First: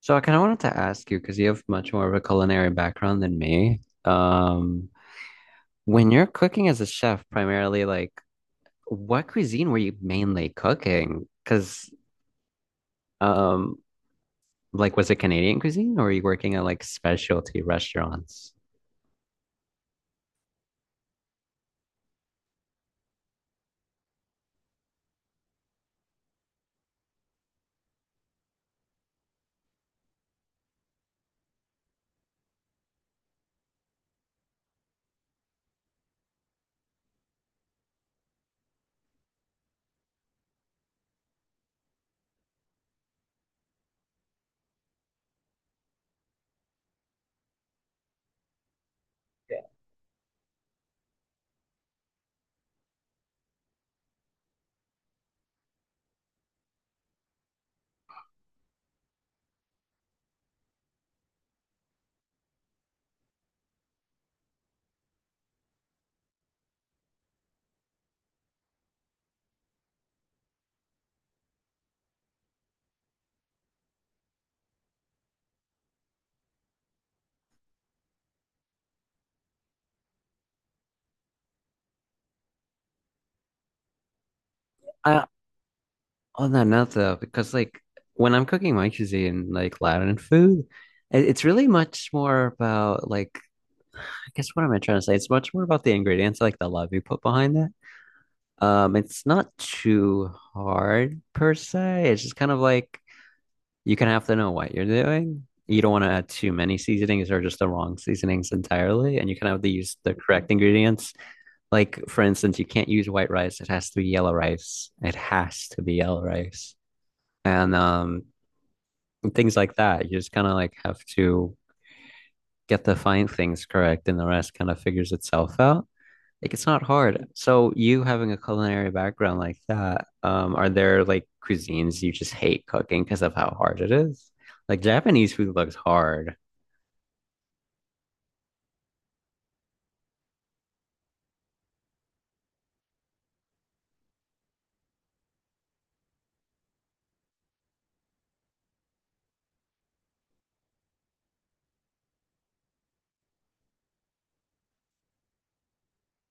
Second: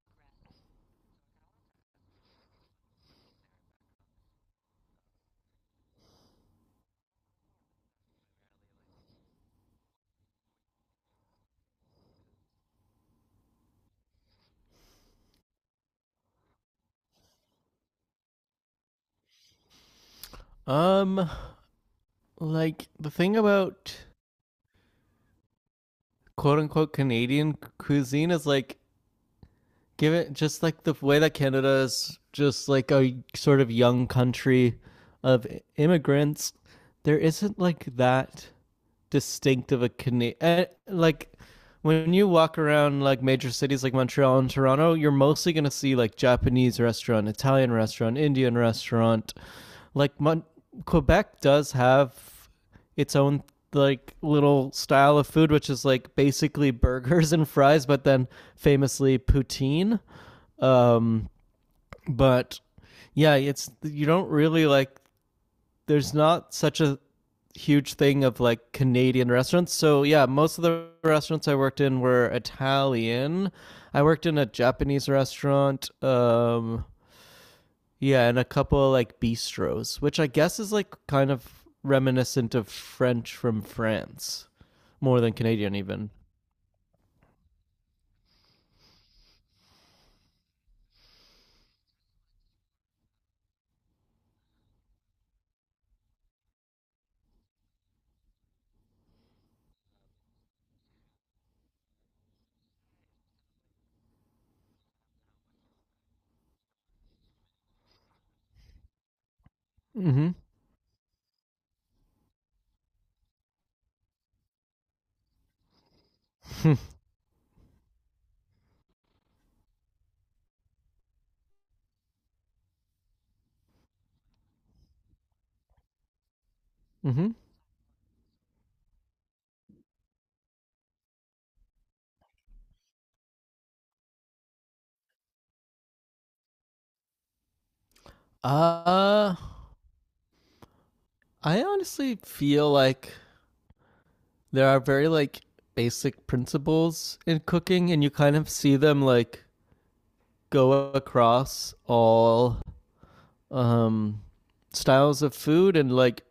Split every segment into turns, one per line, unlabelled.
So I kind of wanted to ask you because you have much more of a culinary background than me. When you're cooking as a chef, primarily, like what cuisine were you mainly cooking? Um, like, was it Canadian cuisine or were you working at like specialty restaurants?
Um, like the thing about quote unquote Canadian cuisine is like give it just like the way that Canada is just like a sort of young country of immigrants. There isn't like that distinctive a Canadian like when you walk around like major cities like Montreal and Toronto, you're mostly gonna see like Japanese restaurant, Italian restaurant, Indian restaurant, like Mon- Quebec does have its own like little style of food, which is like basically burgers and fries, but then famously poutine. Um, but yeah, it's you don't really like. There's not such a huge thing of like Canadian restaurants. So yeah, most of the restaurants I worked in were Italian. I worked in a Japanese restaurant. Yeah, and a couple of like bistros, which I guess is like kind of reminiscent of French from France, more
I,
than Canadian even.
On that note, though, because like when I'm cooking my cuisine, like Latin food, it's really much more about like I guess what am I trying to say? It's much more about the ingredients, like the love you put behind it. It's not too hard per se. It's just kind of like you kind of have to know what you're doing. You don't want to add too many seasonings or just the wrong seasonings entirely, and you kind of have to use the
Mm-hmm.
correct ingredients. Like for instance, you can't use white rice. It has to be yellow rice. It has to be yellow rice. And um, and things like that. You just kind of like have to get the fine things correct, and the rest kind of figures itself out. Like it's not hard.
Mm-hmm.
So you having a culinary background like that, are there like cuisines you just hate cooking because of how hard it is? Like Japanese food looks hard.
Uh, I honestly feel like there are very like basic principles in cooking, and you kind of see them like go across all um styles of food, and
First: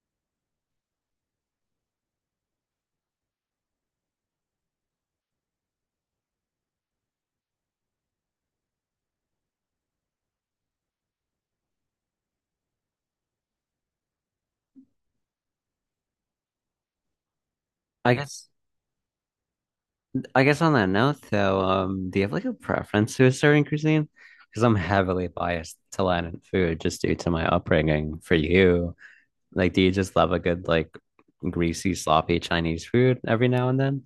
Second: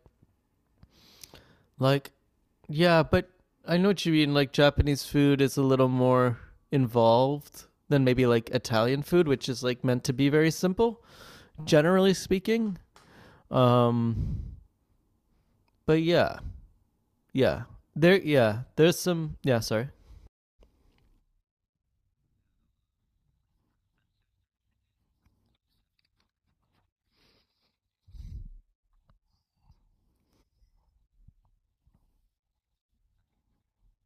like yeah, but I know what you mean. Like Japanese food is a little more involved than maybe like Italian food, which is like meant to be very simple, generally speaking. Um, but yeah,
I
there,
guess
yeah, there's some. Yeah, sorry.
I guess on that note though, do you have like a preference to a certain cuisine? Because I'm heavily biased to Latin food just due to my upbringing. For you, like, do you just love a good, like, greasy, sloppy Chinese food every now and then?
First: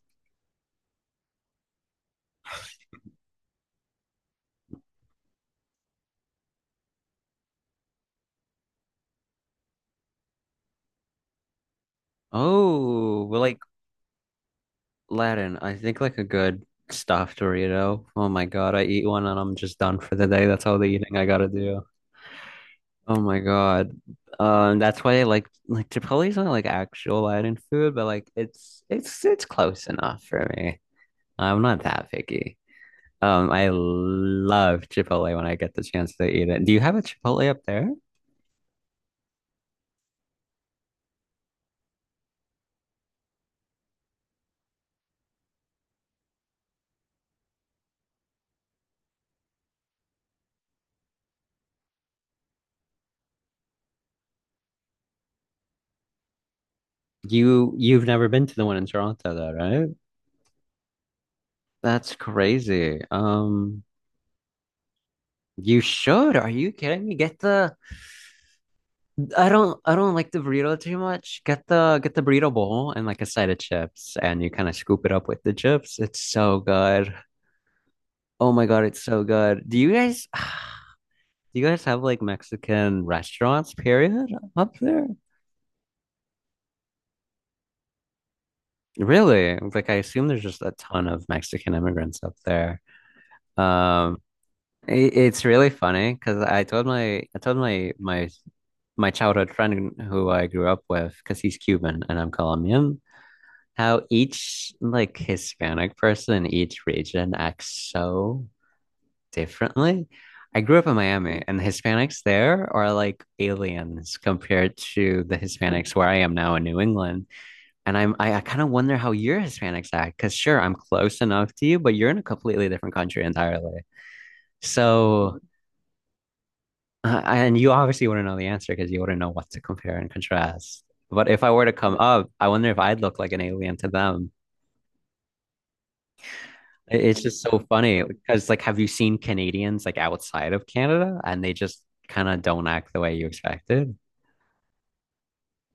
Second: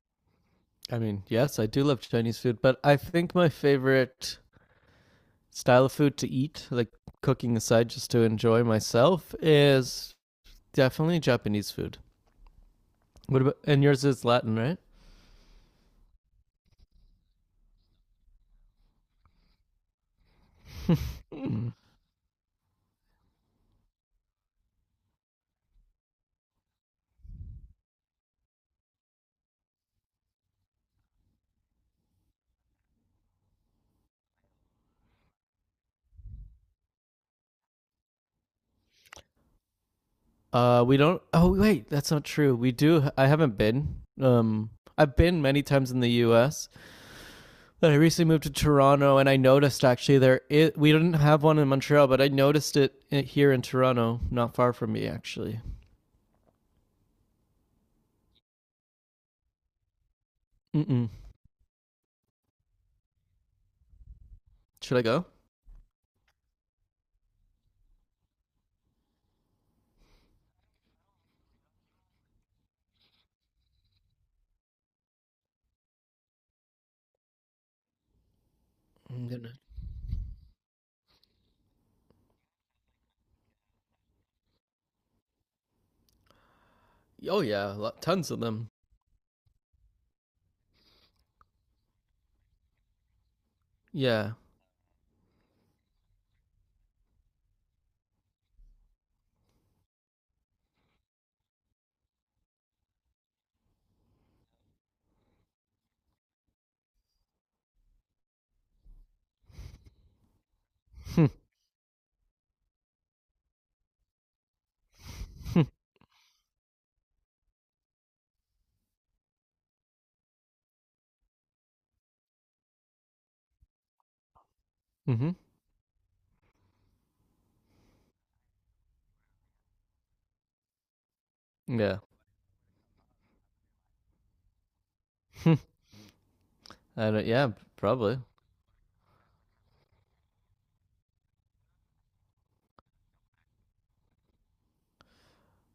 I mean, yes, I do love Chinese food, but I think my favorite style of food to eat, like cooking aside, just to enjoy myself, is definitely Japanese food.
Oh, well,
What about
like
and yours is Latin,
Latin, I think like a good stuffed Dorito. Oh my God, I eat one and I'm just done for the day. That's all the
right?
eating I gotta do. Oh my God. That's why I like chipotle is not like actual Latin food, but like it's it's close enough for me. I'm not that picky. I love Chipotle when I get the chance to eat it. Do you have a Chipotle up there?
We don't. Oh wait, that's not true. We do. I haven't been. I've been many times in the U.S., but I recently moved to Toronto, and I noticed actually there it we didn't have one in Montreal, but I noticed it here in Toronto, not far from me actually.
You've never been to the one in Toronto though, right?
Mm-mm.
That's crazy.
Should I go?
You should. Are you kidding me? Get the I don't like the burrito too much. Get the burrito bowl and like a side of chips and you kind of scoop it up with the chips. It's so good. Oh my God, it's so
I'm gonna.
good. Do you guys do you guys have like Mexican restaurants, period, up there?
Oh yeah, tons of them.
Really? Like I assume there's just a ton of Mexican immigrants up there. Um,
Yeah.
it, it's really funny because I told my my my childhood friend who I grew up with because he's Cuban and I'm Colombian, how each like Hispanic person in each region acts so differently. I grew up in Miami, and the Hispanics there are like aliens compared to the
Mm-hmm.
Hispanics where I am now in New England. And I kind of wonder how your Hispanics act, because sure, I'm close enough to you, but you're in a completely different country entirely. So, and you obviously wouldn't know the answer because you wouldn't know what to compare and contrast. But if I were to come
Yeah.
up, I wonder if I'd look like an alien to them.
I
It's
don't.
just
Yeah,
so funny
probably.
because, like, have you seen Canadians like outside of Canada and they just kind of don't act the way you expected?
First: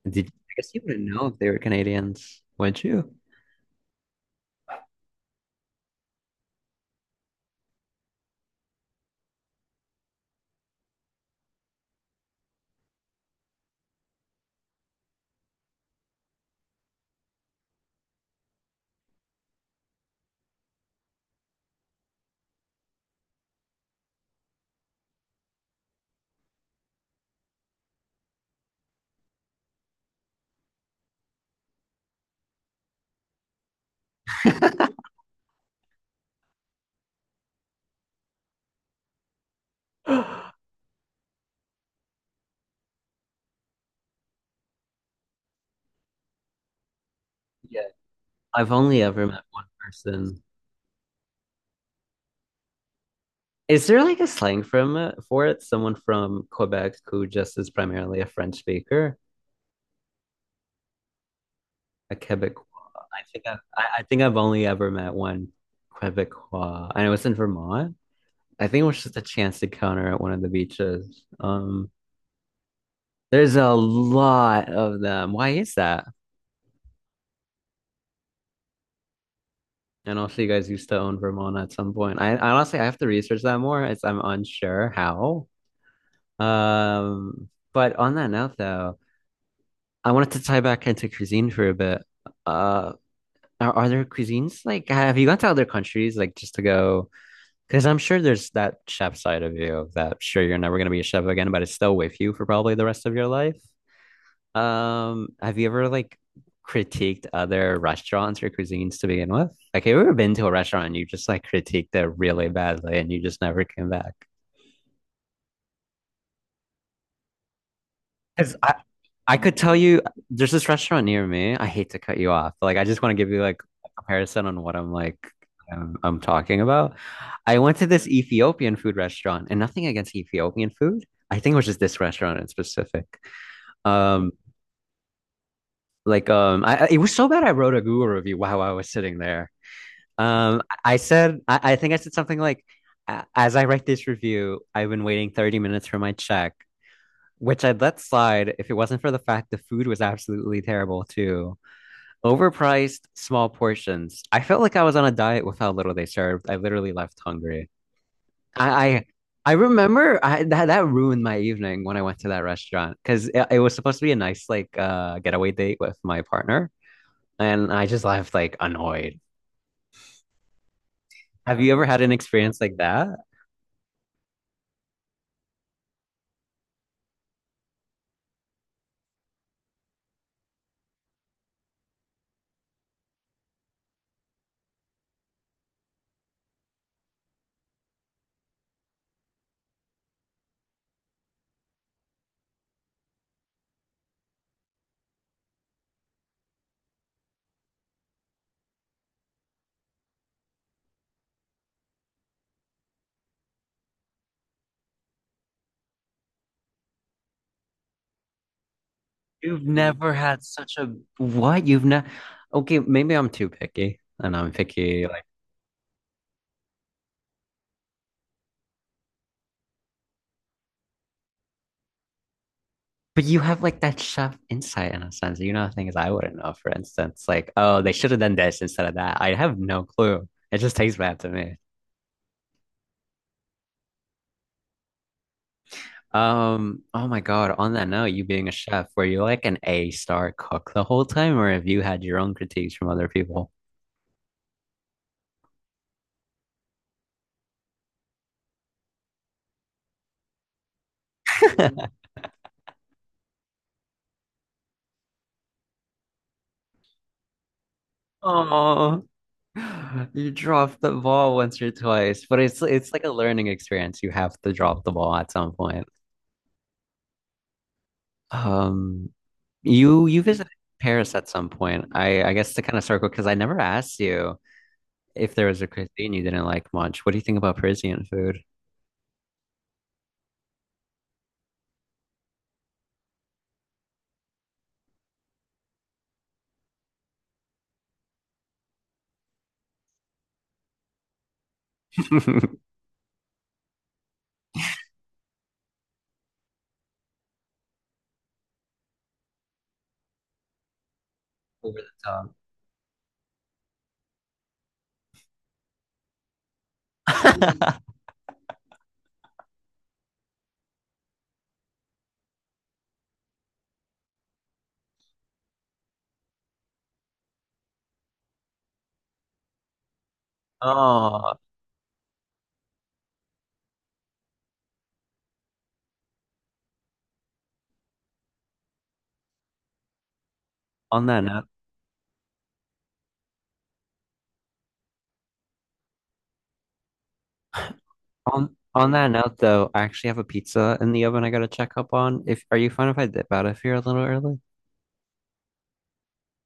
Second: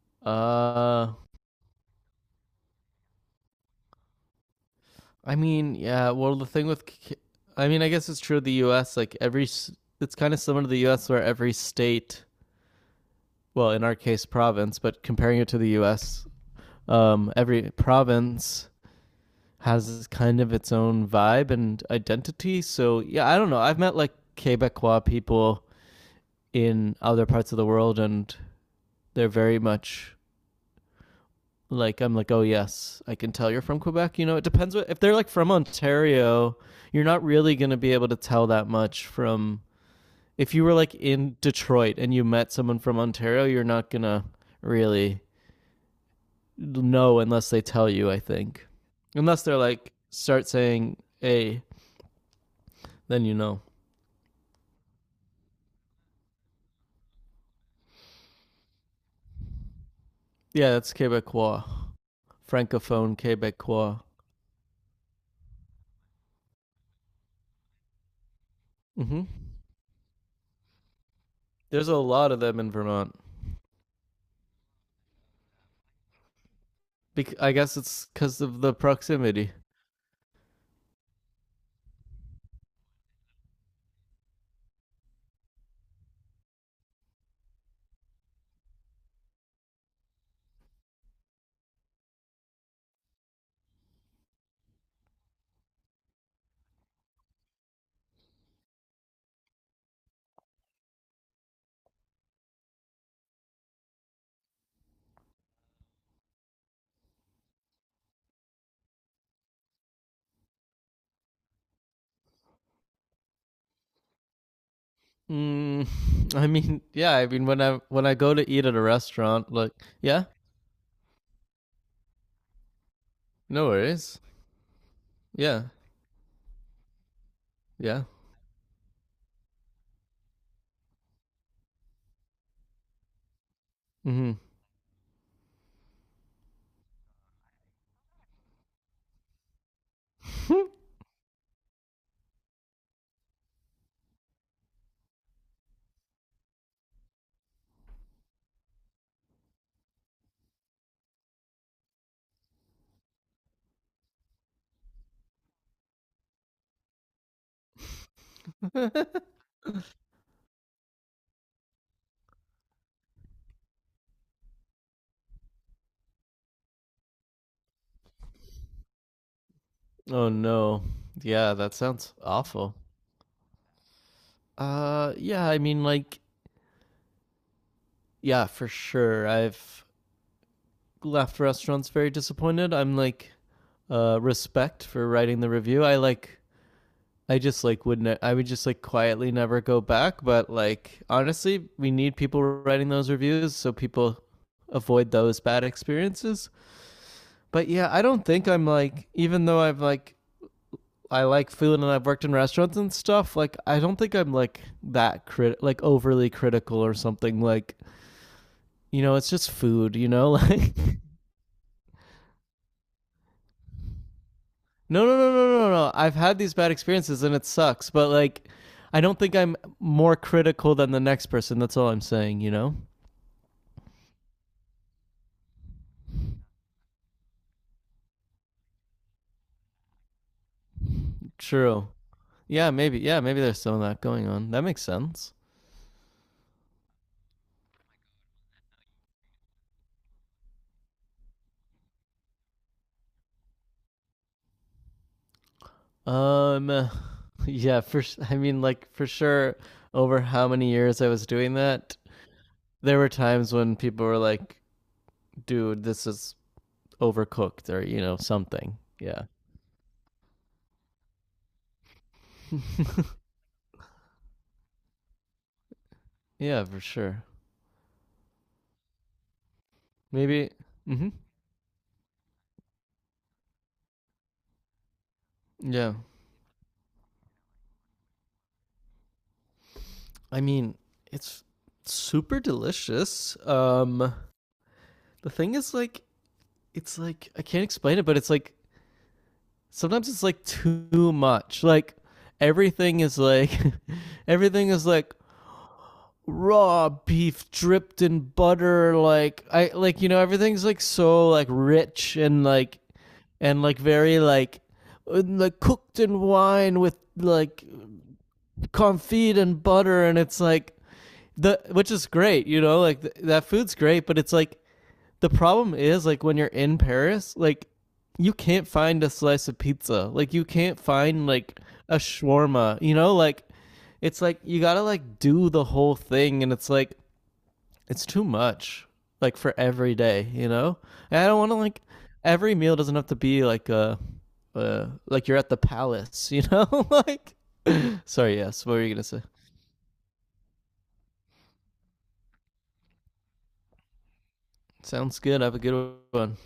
Did I guess you wouldn't
Uh,
know if they were Canadians, would you?
I mean, yeah. Well, I mean, I guess it's true of the U.S. Like every, it's kind of similar to the U.S. where every state, well, in our case, province, but comparing it to the U.S., every province has kind of its own vibe and identity. So yeah, I don't know. I've met like Quebecois people in other parts of the world, and they're very much like I'm like, oh yes, I can tell you're from Quebec. You know, it depends what if they're like from Ontario, you're not really gonna be able to tell that much from if you were like in Detroit and you met someone from Ontario, you're not gonna really know unless they
Yeah.
tell you, I think.
I've only ever met
Unless they're
one
like
person.
start saying A, then you know.
Is there like a slang from it for it? Someone from Quebec who just is primarily a French speaker,
Yeah, that's Quebecois.
a Quebecois.
Francophone Quebecois.
I think I've only ever met one Quebecois, and it was in Vermont. I think it was just a
Hmm.
chance encounter at one of the beaches.
There's a lot of them in Vermont.
There's a lot of them. Why is that?
I guess it's because of the proximity.
And also, you guys used to own Vermont at some point. I honestly, I have to research that more. It's, I'm unsure how. Um, but on that note, though, I wanted to tie back into cuisine for a bit. Uh, are there cuisines like have you gone to other countries like just to go? Because I'm sure there's that chef side of you that sure you're never going to be a chef again, but it's still with you for probably the rest of your life. Have you ever like critiqued other restaurants or cuisines to begin with? Like, have you ever been to a restaurant and you just like critiqued it really badly and you just never came back?
Mm, I mean, yeah. I mean, when I go to
Because
eat at a
I
restaurant,
could
like,
tell you
yeah,
there's this restaurant near me. I hate to cut you off, but like I just want to give you like
no
a
worries.
comparison on what I'm like
Yeah,
I'm talking about. I went to
yeah.
this Ethiopian food restaurant and nothing against Ethiopian food. I think it was just this restaurant in specific. Um
Hmm.
like it was so bad I wrote a Google review while I was sitting there. I think I said something like, as I write this review, I've been waiting 30 minutes for my check, which I'd let slide if it wasn't for the fact the food was absolutely terrible too. Overpriced, small portions. I felt like I was on a diet with how little they served. I literally left hungry. I, I I remember that that ruined my evening when I went to that restaurant because it was supposed to be a nice like getaway date with my partner, and I just left like annoyed.
Oh no. Yeah,
Have you
that
ever had an
sounds
experience
awful.
like that?
Yeah. I mean, like, yeah, for sure. I've left restaurants very disappointed. I'm like, respect for writing the review. I like I just like would not I would just like quietly never go back. But like honestly, we need people writing those reviews so people avoid those bad experiences. But yeah, I don't think I'm like even though I've like I like food and I've worked in restaurants and stuff, like I don't think I'm like that crit like overly critical or something like you know, it's just
You've
food, you
never
know?
had
Like
such a what? You've never Okay, maybe I'm too picky and I'm picky
no no
like
no no no no. I've had these bad experiences and it sucks, but like I don't think I'm more critical than the next person. That's all I'm saying, you know?
but you have like that chef insight in a sense. You know things I wouldn't know, for instance. Like, oh, they should have done this instead of that. I have no clue. It just tastes bad to me.
True. Yeah, maybe. Yeah, maybe there's some of that going on. That makes sense.
Oh my God, on that note, you being a chef, were you like an A star cook the whole time, or have you had your own critiques from other people?
Um, yeah, I mean, like for sure, over how many years I was doing that, there were times when people were like, "Dude, this is overcooked," or you know, something.
Oh,
Yeah.
you dropped the ball once or twice, but it's like a learning experience. You have to drop the ball at some point.
Yeah, for sure.
Um, you
Maybe.
visited
Hmm.
Paris at some point. I guess to kind of circle because I never asked you if there was a
Yeah.
cuisine you didn't like much. What do you think about Parisian food?
I mean, it's super delicious. The thing is, like, it's like I can't explain it, but it's like sometimes it's like too much. Like everything is like everything is like raw beef dripped in butter like I like you know everything's like so like
Over the
rich
top.
and like very like cooked in wine with like confit and butter and it's like the which is great, you know, like that food's great, but it's like the problem is like when you're in Paris, like you can't find a slice of pizza. Like you can't find
Oh,
like a shawarma. You know, like it's like you gotta like do the whole thing, and it's like it's too much. Like for every day, you know.
on
And
that
I don't
note,
want to like every meal doesn't have to be like a. Like you're at the palace, you know. Like, sorry, yes. What were
on
you gonna
that
say?
note though, I actually have a pizza in the oven I gotta check up on. If are you fine if I dip out of here a little early?
Sounds good. Have a good one.